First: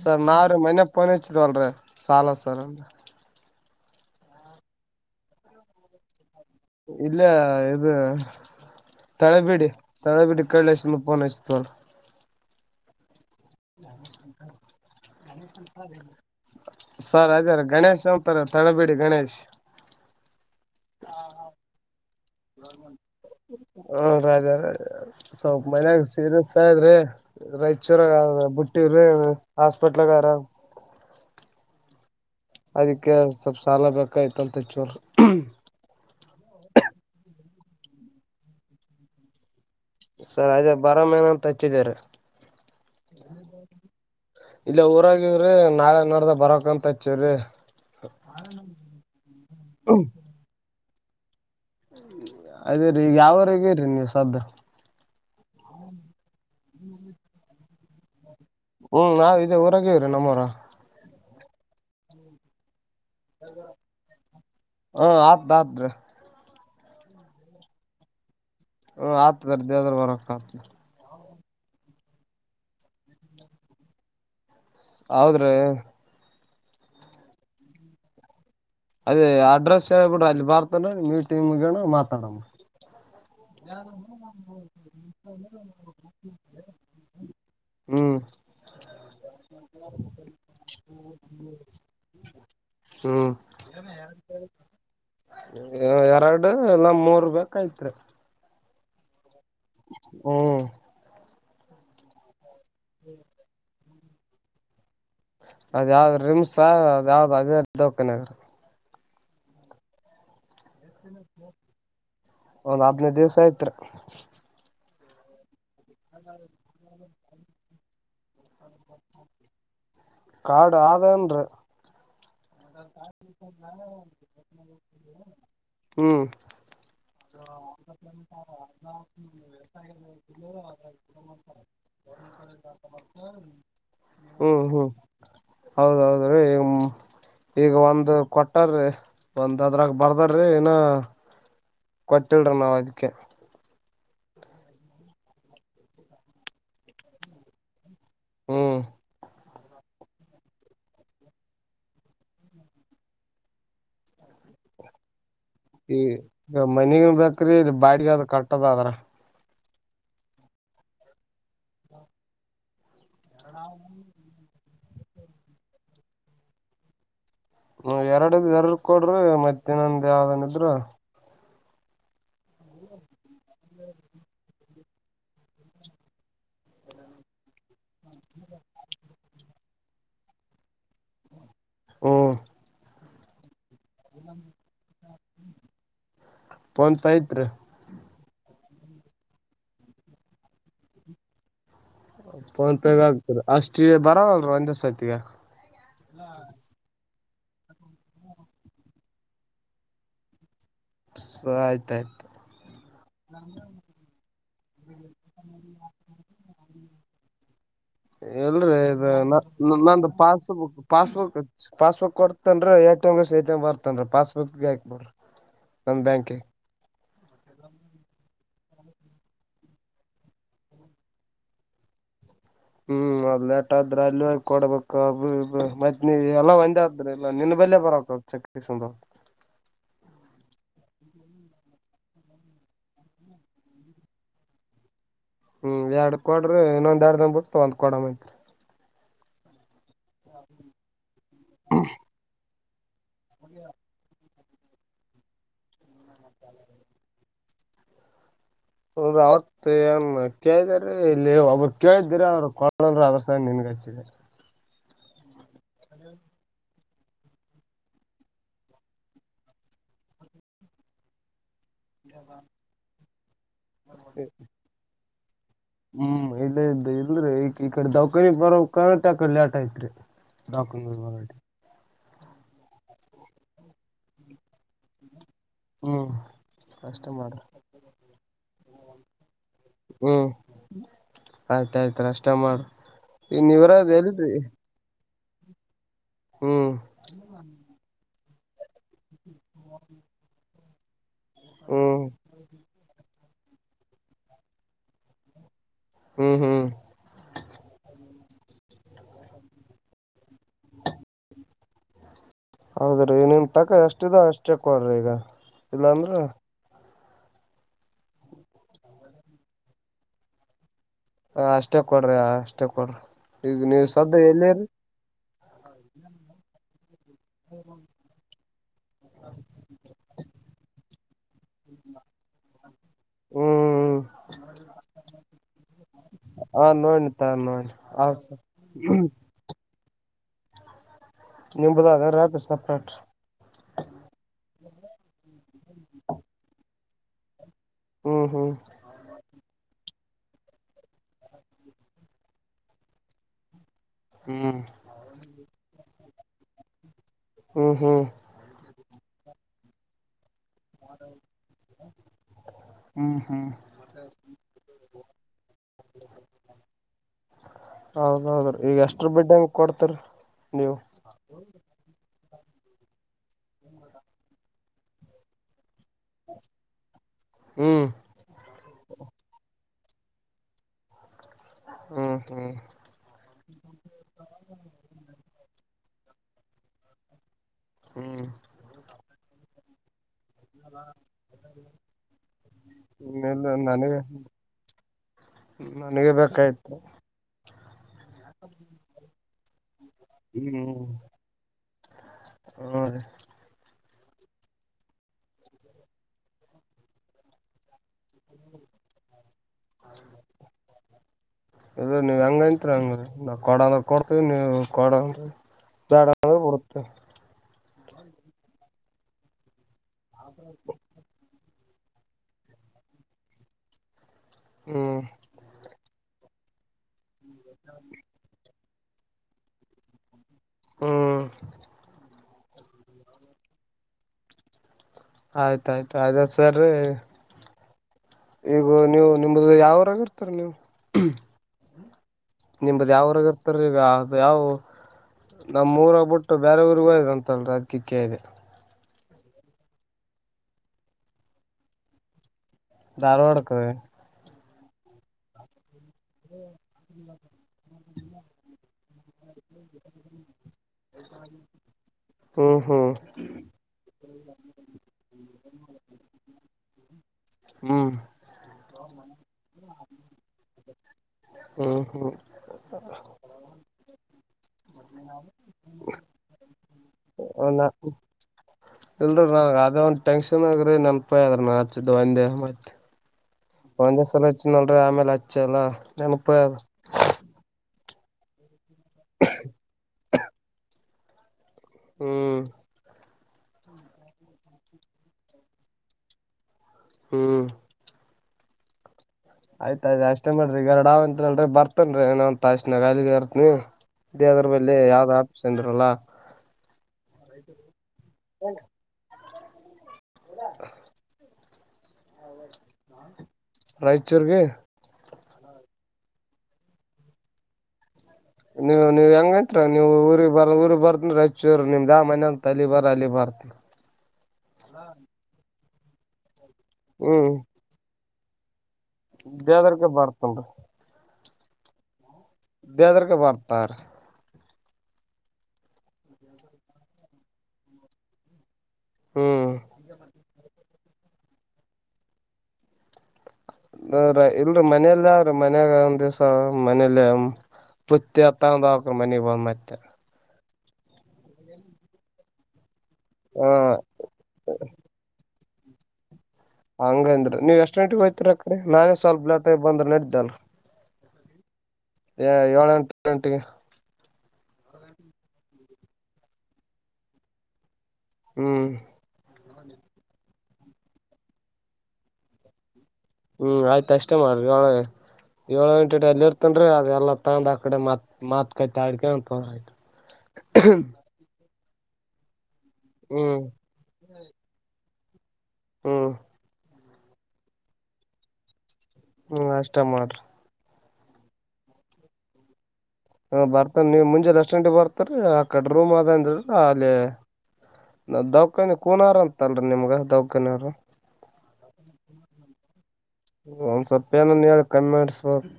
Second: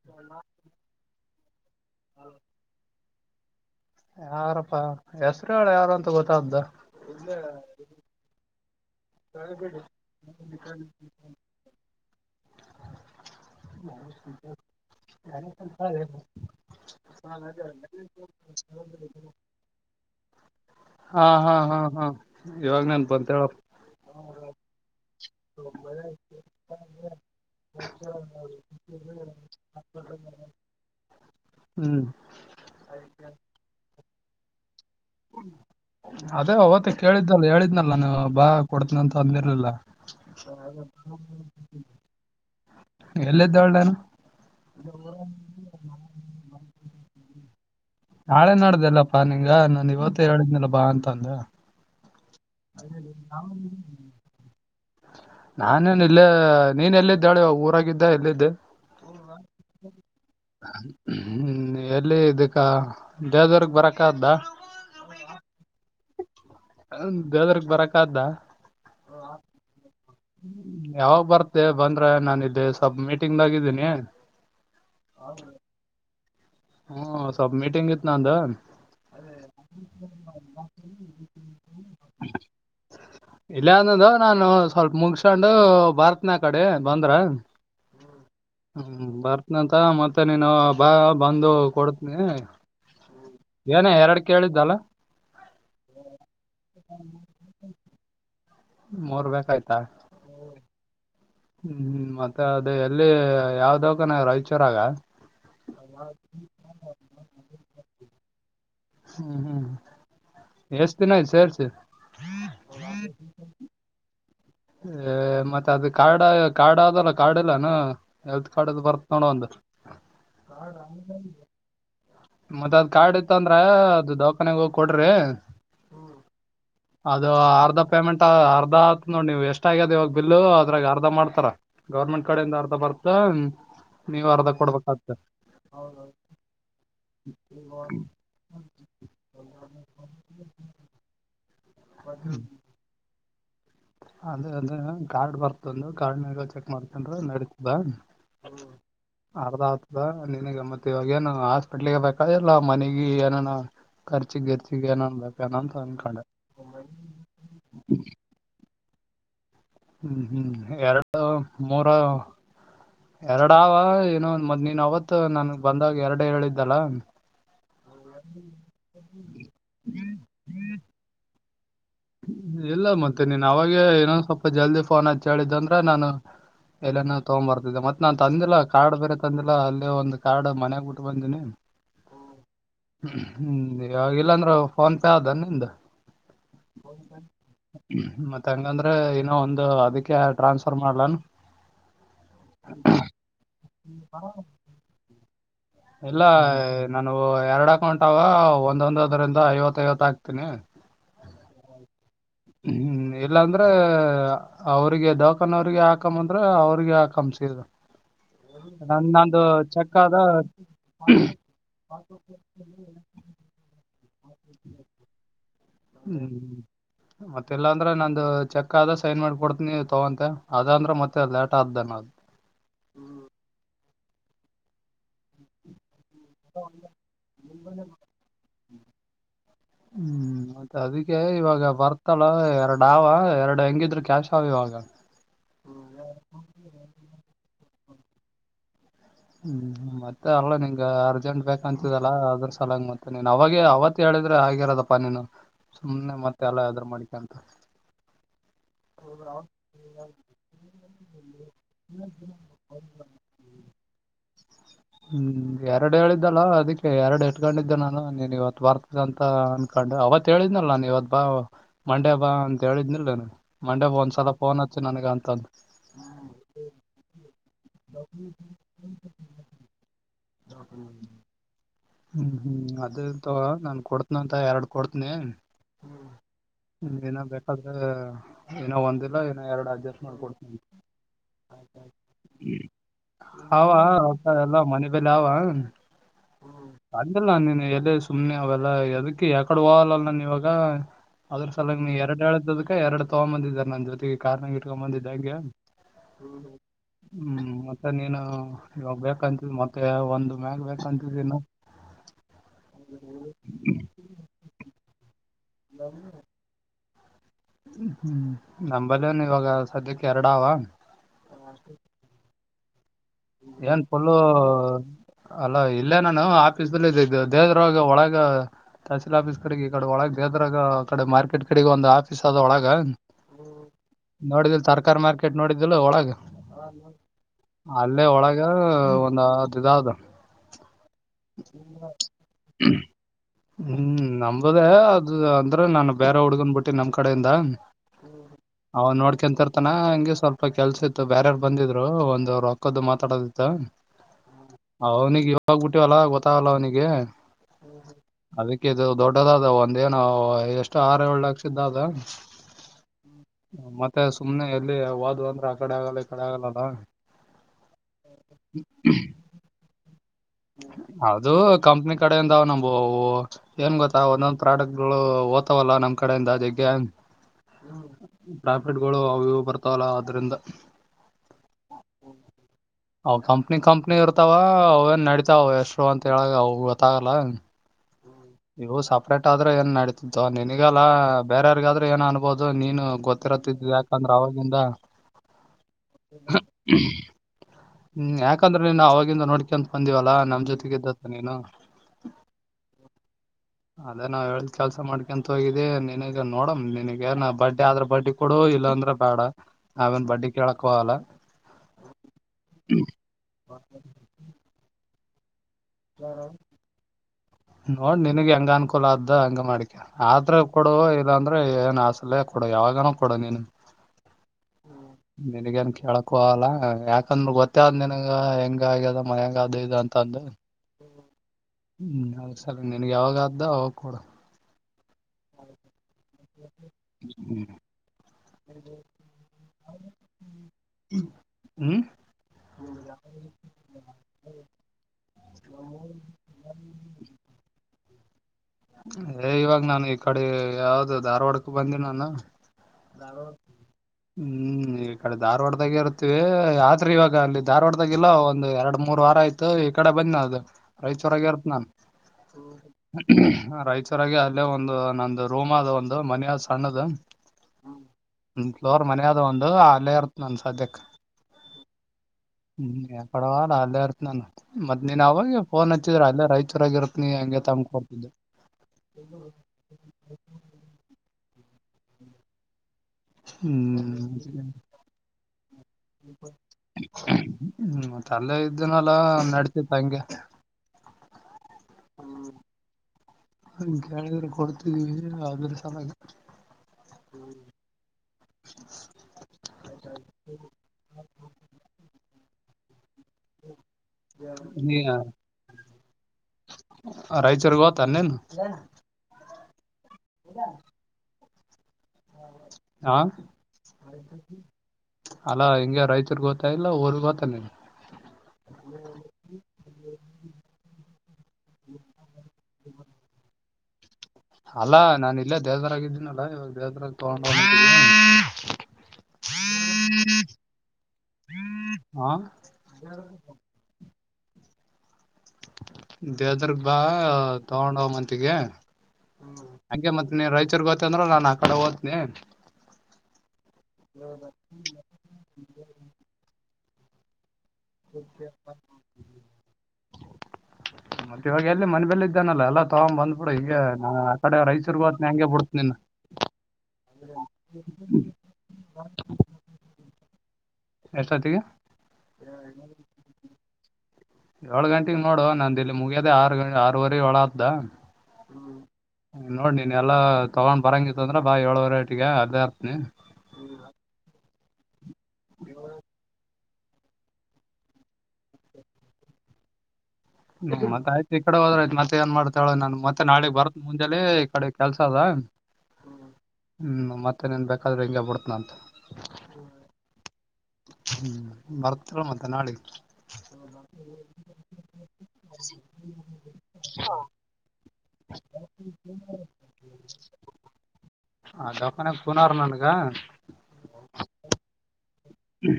Sir ನಾವ್ರೀ ಮನ್ phone ಇಚ್ಚಿದವಲ್ರರಿ ಸಾಲ ಸರ್ ಅಂದ ಯಾರಪ್ಪಾ ಹೆಸರು ಹೇಳ ಯಾರು ಅಂತ ಗೊತ್ತ ಇಲ್ಲಯ ಇದು ಸೆಲೆಬ್ರಿಟಿ ಸೆಲೆಬ್ರಿಟಿ ಗಣೇಶ ಫೋನ್ಸ ತಳ [inaudible] ಸರ್ ಹಾಗಾರ ಗಣೇಶ್ ಅಂತಾರೆ ಸೆಲೆಬ್ರಿಟಿ ಗಣೇಶ್ [inaudible] ಹಾ ಹಾ ಹಾ ಹಾ ಇವಾಗ ನೆನಪು ಬಂತು. ಹೇಳಪ್ಪ ಹ ರಾಜಾ ಸ್ವಲ್ಪ್ ಮನ್ಯಾಗ ಗಂಭೀರ ಇದ್ರಿ ರೈಚೂರ ಬುಟ್ಟಿರಿ ಹಾಸ್ಪಿಟ್ಲ್ಗಾರ ಹ್ಮ್ ಅದಕ್ಕೆ ಸ್ವಲ್ಪ್ ಸಾಲ ಬೇಕಾಯತಂತ ಹೆಚ್ಚರು ಅದೇ ಅವತ್ತ ಕೇಳಿದ್ದಲ್ಲ ಹೇಳಿದ್ನಲ್ಲ ನಾನು ಬಾ ಕೊಡ್ತನಂತ ಅಂದಿರ್ಲಿಲ್ಲ. ಸರಿ ಅ ಬರ ಮೇನ ಅಂತ ಹಚ್ಚಿದಾರ. ಎಲ್ಲಿದ್ದ ಹೇಳ್ ನೀನು ಇಲ್ಲ ಊರಾಗವ್ರಿ ನಾಳೆ ನಡ್ದ ಬರಕಂತ ಹಚ್ಚವ್ರಿ. ನಾಳೆ ನೋಡ್ದಲ್ಲಪ್ಪಾ ನಿಂಗ ನಾನ್ ಇವತ್ತು ಹೇಳಿದ್ನಲ್ಲ ಬಾ ಅಂತ ಅಂದ. ಅದೇ ರೀ ಈಗ ಯಾವರೆಗರಿ ನೀವ್ ಸದ್ಧ. ನಾನೇನು ಇಲ್ಲ ನೀನ್ ಎಲ್ಲಿದ್ದಾಳೆ ಊರಾಗಿದ್ದ ಎಲ್ಲ. ಹ್ಮ್ ನಾವ ಇದೇ ಊರಾಗೇರೀ ನಮ್ಮೂಊರ. ಹ್ಮ್ ಎಲ್ಲಿ ಇದಕ್ಕ ದೇವದರ್ಗ್ ಬರಕ್ಕ್ದ. ಹ್ಮ ಆತ್ ಆತ್ರಿ ದೇವದ್ರಗ್ ಬರಕ್ಕ್ದ. ಹತದ ದಾದರ ಬರತ. ಅ ಬಂದ್ರ ನಾನು ಇಲ್ಲಿ ಸ್ವಲ್ ಮೀಟಿಂಗ್ ದಾಗ್ ಇದೀನಿ. ಹೌದ್ರೀ. ಹ್ಮ ಸ್ವಲ್ಪ ಮೀಟಿಂಗ್ ಇತ್ತ ನಂದ. ಅದೇ ಅಡ್ರೆಸ್ ಹೇಳ್ಬಿಡ್ರ ಅಲ್ಲಿ ಬರ್ತಾನ ಮೀಟಿಮ್ಗನ ಮಾತಾಡಮ್ಮ. ಇಲ್ಲ ಅನ್ನದು ನಾನು ಸ್ವಲ್ಪ ಮುಗಸೊಂಡು ಬರ್ತನ ಆ ಕಡೆ ಬಂದ್ರ. ಹ್ಮ್. ಹ್ಮ್ ಬರ್ತ್ನಂತ ಮತ್ತೆ ನೀನು ಬಾ ಬಂದು ಕೊಡ್ತನಿ. ಏನ ಎರಡು ಕೇಳಿದ್ದಲ್ಲ. ಎರಡು ಇಲ್ಲ ಮೂರ್ ಬೇಕಐತ್ರಿ. ಮೂರ್ ಬ. ಹ್ಮ್. ಹ್ಮ್ ಹ್ಮ್ ಮತ್ತೆ ಅದೇ ಎಲ್ಲಿ ಯಾವ್ದಕನ ರಾಯಚೂರುದಾಗ. ಅದ್ ಯಾವ್ದ್ ರಿಮ್ಸ್ ಅದ ಯಾವ್ದ್ ಅದೇ ದೌಕನ್್ರ. ಹ್ಮ್ ಹ್ಮ್ ಎಷ್ಟ್ ದಿನ ಆಯ್ತು ಸೇರ್ಸಿ ಒಂದ್ ಹದನೇ ದಿವ್ಸ ಆಯ್ತ್ರಿ. ಮತ್ತೆ ಅದು ಕಾರ್ಡ ಕಾರ್ಡ ಆದಲ್ಲ. ಕಾರ್ಡ್ ಇಲ್ಲಾನ ಎಲ್ತ್ ಕಾರ್ಡ್ ಬರ್ತ್ ನೋಡ ಒಂದು. ಕಾರ್ಡು ಆದದನ್. ಮತ್ತೆ ಅದ್ ಕಾರ್ಡ್ ಇತ್ತಂದ್ರ ಅದು ದವಾಖಾನೆಗೆ ಹೋಗಿ ಕೊಡ್ರಿ ಹ್ಮ್. ಅದು ಅರ್ಧ ಪೇಮೆಂಟ್ ಅರ್ಧ ಆತ ನೋಡ್ ನೀವು ಎಷ್ಟ ಆಯ್ತು. ಹಗ ಅದ ಇವಾಗ ಬಿಿಲ್ಲು ಅದ್ರಾಗ ಅರ್ಧ ಮಾಡ್ತಾರ ಗವರ್ಮೆಂಟ್ ಕಡೆಯಿಂದ ಅರ್ಧ ಬರ್ತ. ನೀವ್ ಅರ್ಧ ಕೊಡ್ಬೇಕಾಗ್ತ. ಹೌದೌದು ರೀ ಈ. ಈಗ ಒಂದ ಕೊಟ್ಟಾರ್ರಿ ಒಂದ್ ಅದ್ರಾಗ ಬರ್ದಾರ್ರಿ ಏನ. ಕೊಟ್ಟಿಲ್ರಿೀ ನಾವ್ ಅದಕ್ಕೆ. ಅದೇ ಅದ ಕಾರ್ಡ್ ಬರ್ತಂದು ಕಾರ್ಡ್ ಮಾಗ ಚೆಕ್ ಮಾಡ್ತೀನಿ ನಡಿತದ. ಹ್ಮ. ಹ್ಮ್ ಅರ್ಧ ಆಗ್ತದ ನಿನಗ ಮತ್ತ ಏನ್ ಇವಾಗ ಏನು ಹಾಸ್ಪಿಟ್ಲಿಗೆ ಬೇಕಾದಲ್ಲ ಮನೆಗ ಏನನು. ಕರ್ಚಿ ಗಿರ್ಚಿಿಗೆನಂದ. ಈ ಮನಗು ಬೇಕ್ರೀ ಬಾಡಿಗೆ ಅದ ಕಟ್ಟದಾದ್ರ. ಹ್ಮ್ ಹ್ಮ್ ಎರಡು ಮೂರ ಎರಡ ಅವ ಏನುೋ ಮ್ ನೀನ್ ಅವತ್ತು ನನ್ಗ್ ಬಂದಾಗ ಎರಡು ಹೇಳಿದ್ದಲ್ಲ ಹ ಎರಡದ ಎರ ಕೊಡ್ರಿ ಮತ್ತನ್ನೊಂದ ಯಾವ್ದನ ಇದ್ರು ಇಲ್ಲ ಮತ್ತೆ ನೀನ್ ಅವಾಗ ಇನ್ನೊಂದ ಸ್ವಲ್ಪ ಜಲ್ದಿ ಫೋನ್ ಹ ಹೇಳಿದ್ದಂದ್ರೆ ನಾನು. ಎಲ್ಲ ನಾವು ತಗೊ ಬರ್ತ. ಮತ್ತ ನಾನ್ ತಂದಿಲ್ಲ ಕಾರ್ಡ್ ಬೇರೆ ತಂದಿಲ್ಲ ಅಲ್ಲಿ ಒಂದು ಕಾರ್ಡ್ ಮನ್ಯಾಗ ಬಿಟ್ಟು ಬಂದೀನಿ. ಹ್ಮ್. ಹ್ಮ ಇಲ್ಲಾ ಅಂದ್ರೆ ಫೋನ್ ಪೇ ಆದ ನಿಮ್ದ. ಫೋನ್ಪೇ ಅತ್ರಿ. ತಂಗಂದ್ರೆ ಇನೋ ಒಂದು ಅದಕ್ಕೆ ಟ್ರಾನ್ಸ್ಫರ್ ಮಾಡ್ಲೆನ್. ಫೋನ್ಪೇಗು ಆಗ್ತದೆ ಅಷ್ಟೇ ಬರಲ್ ಒಂದ್ಸತಿಗ. ಎಲ್ಲ ನ. ನವು ಎರಡಕ ಹೊಂಟಾವ ಒಂದೊಂದ ಅದರಿಂದ ಐವತ್ತ ಐವತ್ತ ಹಾಕ್ತೀನಿ ಸ ಆಯ್ತಾಯ್ತು ಹ್ಮ್ ಇಲ್ಲಾಂದ್ರೆ ಅವ್ರಿಗೆ ದಖಾನ್ ಅವ್ರಿಗೆ ಹಾಕಂಬ ಅಂದ್ರ ಅವ್ರಿಗೆ ಹಾಕಮಸರ್ ಇಲ್ರರಿ ಇ ನ ನಂದು ಆದ ಪಾಸ್ಬುಕ್ ಪಾಸ್ಬುಕ್ ಪಾಸ್ಬುಕ್ ಕೊಡ್ತನ್ ಯಾಕ ಂಗ ಸೈತಂಗ ಬರ್ತನ್ ಪಾಸ್ ಬುಕ್ ಹಾಕ್ಬ್ರಿ ಹ್ಮ್ ಮತ್ತೆಲ್ಲಾ ಅಂದ್ರೆ ನಂದು ಚಕ್ ಕ ಸೈನ್ ಮಾಡ ಕೊಡ್ತ ನೀವು ತಗಂತಂತೆ ಅದ ಅಂದ್ರ ಮತ್ತೆ ಲೇಟ ಅದ್ದನ ಅದ್ ಹ್ಮ್ ಅದೇಟಾದ್ರ ಅಲ್ಲಿ ಕೊಡಬೇಕು ಮ ನೀ ಎಲ್ಲ ಒಂದೇ ಆದ್ರ ಇಲ್ಲ ನಿನ್ನ ಬೆಲ್ಲೆ ಬರಕ್ ಚಕ್ೀಸಂದ ಹ್ಮ್ ಮತ್ತೆ ಅದಕ್ಕೆ ಇವಾಗ ಬರ್ತಲ್ಲ ಎರಡ್ ಹವ ಎರಡು ಹೆಂಗಿದ್ರರು ಕ್ಯಾಶ್ ಹಾವ ಇವಾಗ ಹ್ಮ್ ಎರಡ್ ಕೋಡ್ರಿ ಇನ್ನೊಂದ್ ಎರಡು ದನ್ ಬಿಟ್ಟು ಒಂದ್ ಕಡ ಮೈತ್ರಿ ಹ್ಮ್ ಮತ್ತೆ ಅಲ್ಲ ನಿಂಗ ಅರ್ಜೆಂಟ್ ಬೇಕಂತಿದಲ್ಲ ಅದ್ರ ಸಲಂಗ ಮತ್ತೆ ನೀನ್ ಅವಾಗೆ ಅವತ್ತ ಹೇಳಿದ್ರೆ ಆಗಿರದಪ್ಪಾ ನೀನು ಸುಮ್ಮ್ನೆ ಮತ್ತೆ ಎಲ್ಲ ಎದ್ರರು ಮಾಡಿಕ ಹ ಅವತ್ ಏನ್ ಕೇಳ್ದಾರೀ ಇಲ್ಲಿ ಒಬ್ರು ಕೇಳ್ದಿರ ಅವ್ರ ಕೊಂದ್ರ ಅದ್ರಸ ನಿನ್ಗ ಆಚ ಹ್ಮ್ ಎರಡು ಹೇಳಿದ್ದಲ್ಲ ಅದಿ ಎರಡು ಎಷ್ಟ ಗಂಡ ಇದಿದ್ದು ನಾನು ನೀನ್ ಇವತ್ ಬರ್ತದ ಅಂತ ಅನ್ಕೊಂಡು ಅವತ್ ಹೇಳಿದ್ನಲ್ಲ ನಾನ ಇವತ್ ಬಾ ಮಂಡೇ ಬಾ ಅಂತ ಹೇಳಿದ್ನಿಲ್ ನನಗೆ ಮಂಡೇ ಬಾ ಒಂದ್ಸಲ ಫೋನ್ ಹಚ್ಚು ನನಗ ಅಂತಂದು ಹ್ಮ್ ಇಲ್ಲೇ ಇದ್ದ ಇಲ್ರಿೀ ಈ ಈ ಕಡೆ ದೌಖಾನಿ ಬರ ಕರ್ನಾಟ ಕಲ್ಲಿಿ ಆಟ ಐತ್ರಿ ದಾಕ ಮರಟ ಹ್ಮ್ ಹ್ಮ್ ಅದಂತ ನಾನ್ ಕೊಡ್ತನ ಅಂತ ಎರಡು ಕೊಡ್ತನಿ ಹ್ಮ್ ಹ್ಮ ಅಷ್ಟೇ ಏನೋ ಮಾಡ್ರಿ ಬೇಕಾದ್ರೆ ಏನೋ ಒಂದಿಲ್ಲ ಏನೋ ಎರಡು ಅಡ್ಜಸ್ಟ್ ಮಾಡ್ಕೊಡ್ತೀನಿ ಆಯ್ತಾಯಯ್ತು ನಷ್ಟ ಮಾಡಿ ಈಗ ನೀವರ ಹೇಳಿದ್ರಿ ಇಾವ ಹ್ಮ್ ಅಂದಿಲ್ಲ ನೀ ಎಲೆ ಸುಮನೆ ಅವೆಲ್ಲ ಅದಕ್ಕೆ ಯಕಡೆ ಹೋಗಲ್ಲಲ್ಲ ನಾನ ಇವಾಗ ಅದ್ರ ಸಲಗ್ ನೀ ಹ್ಮ್ ಎರಡು ಹೇಳ್ದದ ಎರಡ್ ತಗೊಂಬಂದಿದ್ದ ನನ್ ಜೊತೆಗೆ ಕಾರ್ನ ಇಟ್ಕೊಂಬ ಬಂದಿದ್ದ ಹಾಗಗೆ ಹ್ಮ್ ಹ್ಮ್ ಹ್ಮ್ ಮತ್ತ ನೀನು ಇವಾಗ ಬೇಕಂತಿದ್ ಮತ್ತೆ ಒಂದ್ ಮ್ಯಾಗ ಬೇಕಂತಿದ್ ಇನ್ನು ಹೌದ್ರಿ ನಿಮ ತಕ ಎಷ್ಟಿದ ಎಷ್ಟ ಚಕ್ ಕೊಳ್ರಿ ಈಗ ಇಲ್ಲಾಂದ್ರ ಹ್ಮ್ ನಂಬಲ್ನು ಇವಾಗ ಸದ್ಯಕ್ಕೆ ಎರಡ ಅವ ಹ ಅಷ್ಟೇ ಕೊಡ್ರಿ ಅಷ್ಟೇ ಕೊಡ್ರಿ ಈಗ ಏನ್ ನೀವ್ ಸ್ದ ಎಲ್ಲಿರಿ ಅಲ್ಲ ಇಲ್ಲೇ ನಾನು ಆಫೀಸ್ಲ್ಲಿ ಇದ ದೇಹದ್ರಾಗ ಒಳಗ ತಹಸೀಲ್ ಆಫೀಸ್ ಕಡೆಗೆ ಈ ಕಡೆ ಒಳಗ ದೇದ್ರಾಗ ಕಡೆ ಮಾರ್ಕೆಟ್ ಕಡೆಗೆ ಒಂದು ಆಫೀಸ್ ಆದದ ಒಳಗ ಹ್ಮ್ ಹ್ಮ್ ನೋಡಿದಲ್ ತರಕಾರಿ ಮಾರ್ಕೆಟ್ ನೋಡಿದ್ದಲ್ ಒಳಗ ಹಾ ನೋಡ್ನಿ ತಗೋ ಅಲ್ಲೇ ನೋಡ್ನಿ. ಒಳಗ ಒಂದ್ ಇದದು ನಿಂಬುದ ಅದ ರಾಪಿ ಸಪ್ರೇಟ್ ಹ್ಮ್ ನಮ್ಮದ ಅದು ್ರ ನಾನು ಬೇರೆ ಹುಡ್ಗನ್ ಬಿಟ್ಟಿ ನಮ್ ಕಡೆಯಿಂದ ಹ್ಮ್ ಅವ ನೋಡ್ಕಂತ ಇರ್ತಾನ ಹ ಸ್ವಲ್ಪ ಕೆಲ್ಸ ಇತ್ತು ಬೇರವ್ ಬಂದಿದ್ರು ಒಂದ್ರು ರೊಕ್ಕದ ಮಾತಾಡೋದಿತ್ತು ಹ್ಮ್ ಅವನಿಗೆ ಇವಾಗ್ ಬಿಟ್ಟಿವಲ್ಲ ಗೊತ್ತಾಗಲ್ಲ ಅವನಿಗೆ ಹ್ಮ್ ಅದಕ್ಕೆ ಇದು ದೊಡ್ಡದಾದ ಒಂದೇನು ಎಷ್ಟು ಆರು ಏಳ್ ಲಕ್ಷ ಇದ್ದ ಅದ ಹ್ಮ್ ಮತ್ತೆ ಸುಮ್ನೆ ಎಲ್ಲಿ ಹದು ಅಂದ್ರೆ ಆ ಕಡೆ ಆಗಲ್ಲ ಈ ಕಡೆ ಆಗಲ್ಲಲ್ಲ ಹೌದ ಹೌದು್ರೀ ಈಗ ಎಷ್ಟರು ಬಿಡ್ ಕೊಡ್ತ ಹೌದು ಕಂಪ್ನಿ ಕ ನ ಏನ್ ಗೊತ್ತಾ ಒಂದೊ್ ಪ್ರಾಡಕ್ಟ್ ಗಳು ಓ್ತವಲ್ಲ ನಮ ಕಡೆಯಿಂದ ಹ್ಮ್ ಜಾಫೆಟ್ಗಳು ಅ ಬರ್ ತಾಲ ಆದರಿಂದ. ಹ್ಮ್ ಹ್ಮ್ ಅವ ಕಂಪನಿ ಕಂಪನಿ ಇರ್ತಾವ ಅವನ್ ನಡತ ಎಷ್ಟು ಅಂತ ಹೇಳಕ ಗೊತ್ತಾಗಲ್ಲ ಹ್ಮ್ ನೀವ ಸಪ್ರೇಟ್ ಆದ್ರೆ ಏನ್ ನಡಿ ನಿನಗಲ್ಲ ಬೇರಾರ್ಗಾದ್ರೂ ಏನ ಅನ್ಬಹದು ನೀನು ಇಲ್ಲ ಗೊತ್ತಿರತ್ತಿದ್ದ ನನಗೆ ಯಾಕಂದ್ರೆ ಅವಾಗಿಂದ ನನಗೆ ಬೇಕಾಯ್ತು ಹ್ಮ್ ಯಾಕಂದ್ರೆ ನೀನ್ ಅವಾಗಿಂದ ನೋಡ್ಕೊಂತ ಬಂದಿವ ಅಲ್ಲಾ ನಮ್ ಜೊತೆಗೆ ಇದ್ದತ್ತ ನೀನು ಹ ಅದೇ ನಾವ್ ಹೇಳ್ದ ಕೆಲ್ಸ ಮಡಕೇಂತ ಹೋಗಿದ್ದಿ ನಿನಗ ನೋಡಮ ನಿನಗ ಏನ ಬಡ್ಡೆ ಆದ್ರ ಬಡ್ಡಿ ಕೊಡ ಇಲ್ಲ ಅಂದ್ರೆ ಬೇಡ ಅವೇನ್ ಬಡ್ಡಿ ಕೇಳಾಕ್ ಹೋಗಲ್ಲ ಇದ ನೀವು ಹೆಂಗ ಅತ್ರಿ ಹಂಗ ನಾವು ಕಡಂದ್ರ ಕೊಡ್ತೀವಿ ನೀವು ಕೊಡ ಅಂದ್ರ ಬೇಡಾ ಅಂದ್ರ ಬಿಡತೀವಿ ನೋಡ್ ನಿನಗ್ ಹೆಂಗ ಅನುಕೂಲ ಆದ ಹಂಗ ಮಾಡಿಕ ಅದ್ರ ಕೊಡ ಇಲ್ಲ ಅಂದ್ರೆ ಆ ಸಲ ಕೊಡ ಯಾವಾಗನ ಕೊಡ ನೀನು ಹ್ಮ್ ಸುಳ್ ಯಾಕಂದ್ರ ಗೊತ್ತ ಆದ್ ನಿನ್ಗ ಹೆಂಗ ಆಗ್ಯದ ಮನ್ಂಗ ಅದು ಇದ ಅಂತಂದ ಹ್ಮ್ ಹ್ಮ್ ಹೌದ ಸರ್ ನಿನ್ಗೆ ಯಾವಾಗಾದ್ದ ಅವಾಗ ಕೂಡ ಆಯ್ತಾಯ್ತು ಆಯ್ದ ಸರಿ ಈಗ ನೀವು ನಿಮ್ದ ಯಾವರಾಗಿರ್ತಾರ ನೀವು ಹ್ಮ್ ನಿಮ್ದ ಯಾವ ಊರಾಗ ಇರ್ತಾರ ಈಗ ಅದು ಯಾವವು ನಮ್ಮ್ ಉರಗ್ಬಿಟ್ಟು ಬೇರೆ ಊರಿಗೆ ಹೋಗಿದ್ರ ಅಂತಲ್ ಅದಕೆ ಕೇಳದೆ ಏ ಇವಾಗ ನಾನು ಈ ಕಡೆ ಯಾವ್ದ ಧಾರವಾಡಕ್ಕೆ ಬಂದ ನಾನು ಧಾರವಾಡಕ ಹ್ಮ್ ಈ ಕಡೆ ಧಾರವಾಡ ದಾಗೆ ಇರುತ್ತೆ ಇವಿ ಯ ಇವಾಗ ಅಲ್ಲಿ ಧಾರವಾಡದಾಗ ಇಲ್ಲೋ ಒಂದ್ ಎರಡು ಮೂರ್ ವಾರ ಆಯ್ತು ಈ ಕಡೆ ಬಂದಿ ಅದು ರೈತ ಚರಗರ್ತ್ ನನ್ ಹ್ಮ್ ಹ್ಮ್ ರಾಯಚೂರು ಗಿ ಅಲ್ಲೇ ಒಂದು ನಂದು ರೂಮ ಅದ ಒಂದು ಮನೆ ಸಣ್ಣದ ಹ್ಮ್ ನಮ್ಮೂಪ್ಲೋರ್ ಮನೆದ ಒಂದು ಅಲ್ಲೇ ಇರ್ತ್ ನನ್ ಸದ್ಯಕ್ ಹ್ಮ ಹ್ಮ್ ಹ್ಮ್ ಯ ಪರವಾಗಿಲ್ಲ ಅಲ್ಲೇ ಇರ್ತ್ ನಾನ್ ಮತ್ ನೀನ್ ಅವಾಗ ಫೋನ್ ಹಚ್ಚಿದ್ರ ಅಲ್ಲೇ ರೈತರಾಗಿ ಇರತ್ತನ ಹಂಗೆ ತಮ್ಮಕ ಕೊಡ್ಟ್ಟಿದ್ದು ಇಲ್ರರಿ ನಾ ಅದೇ ಒಂದ ಟೆನ್ಷನ್ ಆಗ್ರೀ ನೆನ್ಪಾಯಿ ಅದ್ರ ನಾ ಹಚ್ಚಿದ್ದ್ ಒಂದೇಹ್ತ್ ಹ್ಮ್ ಒಂದೇಸಲ ಹಚ್ಚಿನಲ್ರಿ ಆಮೇಲೆ ಹಚ್ಚಲ್ಲ ನೆನಪ ಇಲ್ಲ ತಲೆ ಇದ್ದನಲ್ಲ ನಡತತ್ ಹಂಗೆ ಹ್ಮ್ ಹ ಕೇಳಿದ್ರೆ ಕೊಡ್ತಿದೀವಿ ಅದರ ಸಲವಾಗಿ ಹ್ಮ್ ಆಯ್ತಾಯಯ್ ಅಷ್ಟೇ ಮಾಡ್ರ ಎರಡ್ ಅಂತ ಹೇಳಲ್ರಿ ಬರ್ತನ್ ರೀ ಇನ್ ಒಂದ ತಾಸ್ ನ್ಯಾಗ್ ರ್ತ್ನಿ ದೇದ್ರ ನೀ ಬಲ್ಲಿ ಯಾವ್ದ್ ಆಪ್ಷನ್ ಇರಲ್ಲ ರಾಯಚೂರು ಹೋತನ್ ಇಲ್ಲ ಹ ಹಾ ರಾಯಚೂರ್ಗೆ ಅಲ್ಲಾ ಹಿಂಗೆ ರಾಯಚೂರು ಹೋತ ಇಲ್ಲ ಊರ್ ಗೊತ್ತ ನೀನ್ ನೀವ ನೀವ್ ಹೆಂಗೈತ್ತ್ರೀ ನೀವು ಊರಿಗೆ ಬರ ಊರ್ಗ್ ಬರ್ತೇನಿ ರಾಯಚೂರು ನಿಮ್ದ ಮ ತಾಲಬಾರ ಅಲಿ ಭಾರತಿ ಅಲ್ಲಾ ನಾನು ಇಲ್ಲೇ ದೇವದರಾಗ ಇದಿದ್ದೀನಲ್ಲಾ ಇವಾಗ ದೇವರಾಗ ತಗೊಂಡ್ ಹ್ಮ್ ಹೋಗ್ೀನಿ ವಿದ್ಯಾಧರ್ಕ ಬಾರತನ್ರಿ ಹಾ ದೇವದ್ರಗ ಮಾಡ್ತಾರ ದೇವದ್ರಗ ಬಾ ತಗೊಂಡ ಮಂತಿಗೆ ಹ್ಮ ಹ್ಮ್ ಹಂಗೆ ಮತ್ ನೀ ರಾಯಚೂರ್ಗ ಹತ ಅಂದ್ರ ನಾ ಆ ಕಡೆ ಓತನಿ ಇಲ್ರಿ ಮನೇಲ್ಲ್ರೀ ಮನ್ಯಾಗ ಒಂದ್ ದಿವ್ಸ ಮನೇಲ್ಲ ಪತ್ತ ಎತ್ತದಕ ಮನಿ ಬ ಮತ್ತೆ ಮತ್ತೆ ಇವಾಗ ಎಲ್ಲಿ ಮನೆ ಬೇ ಇದ್ದಾನಲ್ಲ ಅಲ್ಲ ತಗೊಂದ ಬಂದ್ ಬಿಡ ಹ ಈಗ ನ ಆ ಕಡೆ ರಾಯಚೂರು ಹೋತ್ನ ಹೆಂಗೆ ಬಿಡ್ತ ನಿನ್ ಹಂಗೇಂದ್ರೀ ನೀ್ ಎಷ್ಟ್ ಎಂಟಿಗೆ ಹಯ್ತೀರ ಅಕಡೆ ನಾನೇ ಸ್ವಲ್ಪ ಲಾಟ ಬಂದ್ರ ನದ್ದಲ್ ಎಷ್ಟೊತ್ತಿಗೆ ಏ ಏಳ ಎಂಟು ಗಂಟೆಗೆ ಏಳ್ ಗಂಟಗ್ ನೋಡುುವ ನಂದಿಲ್ಲಿ ಮುಗಿಯದೆ ಆರು ಗಂ ಆರವರೆ ಒಳಾದ್ದ ಹ್ಮ್ ನೋಡ್ ನೀನ್ ಎಲ್ಲ ತೊಗೊಂಡ್ ಬರಂಗಿತ್ತು ಅಂದ್ರ ಬಾ ಏಳು ವೆರೈಟಿಿಗೆ ಅದೇ ಇರ್ತನಿ ಹ್ಮ್ ಆಯ್ತು ಅಷ್ಟೇ ಮಾಡ್ರಿಳ ಏಳಂಟ ಅಲ್ಲಿ ನ್ೀ ಅದೆಲ್ಲಾ ತಂದ ಆ ಕಡೆ ಮತ್ ಮಾತ್ ಕತಾ ಆಕ ಆಯ್ತು ಮತ್ತ ಆಯ್ತ್ು ಈ ಕಡೆ ಹೋದ್ರ ಆಯ್ ಮತ್ತೆ ಏ ಮಾಡತ ಹೇಳಳ ನಾನನ್ ಮತ್ತೆ ನಾಳೆ ಹ್ಮ್ ಬರತ್ ಮುಂಜೆ ಈ ಕಡೆ ಕೆಲ್ಸ ಾ ಹ್ಮ ಮತ್ತೆನೇನು ಬೇಕಾದ್ರೆ ಹಿಗೆ ಬಿಡತನ ಅಂತೆ ಹ್ಮ್ ಅಷ್ಟ ಮಾಡ್ರಿ ಹ್ಮ್ ಬರ್ತ ಮತ್ತ ನಾಳೆ ಹ ಬರ್ತಾರ ನೀವ್ ಮುಂಜೆ ರೆಸ್ಟೋರೆಂಟ್ಗೆ ಬರ್ತಾರೀ ಆ ಕಡೆ ರೂಮ್ ಅದ ಅಂದ್ರ ಅಲ್ಲಿ ನ ದೌಖಾನಿ ಕೂನಾರ ಅಂತಲ್ರಿ ನಿಮ್ಗ ದೌಖಾನೆಯಾರ ಆ ದಕಾನಕ್ಕೆ ಕುುನಾರ ನನ್ಗ ಒಸ ಪ್ಯನನ್ ಯಾರ ಕಮೆಟ್ಸ್ ಬಕ್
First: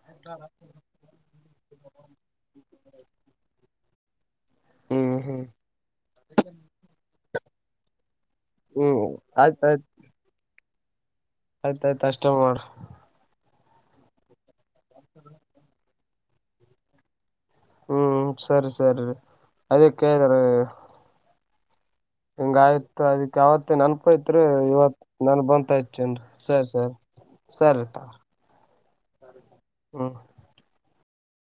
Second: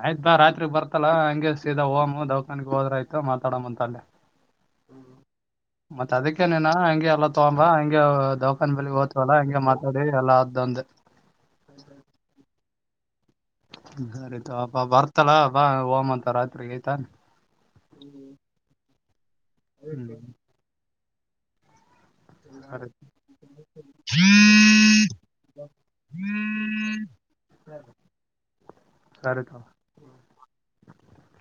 ಆಯ್ತ್ ಬಾ ರಾತ್ರಿಗ್ ಬರ್ತಲ್ಲಾ ಹಂಗೆ ಸದ ಓಮ್ ದೌಖಾನಿ ಹೋದ್ರಯ್ತ ಮಾತಾಡಂತ ಅಲ್ಲೆ ಹ್ಮ್ ಹ್ಮ್ ಮತ್ತ ಅದಕ್ಕೆನನಾ ಹಂಗೆ ಎಲ್ಲ ತಗೊಂಬ ಹಂಗಗೆ ದೌಕಾನ್ ಬಳಿ ಹ್ಮ್ ಹೋದ್ವಲ್ಲ ಹಂಗೆ ಮಾತಾಡಿ ಎಲ್ಲ ಅದು ಅಂದೆ ಆಯ್ತಾಯ್ತ ಅಷ್ಟೇ ಮಾಡೋ ದರಿತಕ ಅಪಾ ಬರ್ತಲ ಬಾ ಓಮಂತ ರಾತ್ರಿಗೆ ಆಯ್ತಾ ಹ್ಮ್ ಸರಿ ಸರಿ ಅದಕ್ಕೆ ಹ್ಮ್ ಕೇಳಿದ್ರು ಹಿಂಗ ಆಯ್ತ ಸರಿ ಅದಕ್ ಯಾವತ್ತ ನೆನ್ಪೈತ್ರಿ ಇವತ್ ನೆನಪ ಬಂತು ಹಚ್ಚಿನಿರಿ ಸರಿ ಸರಿ ಸರಿ ತಾ ಸರಿ ತಾ ಹ್ಮ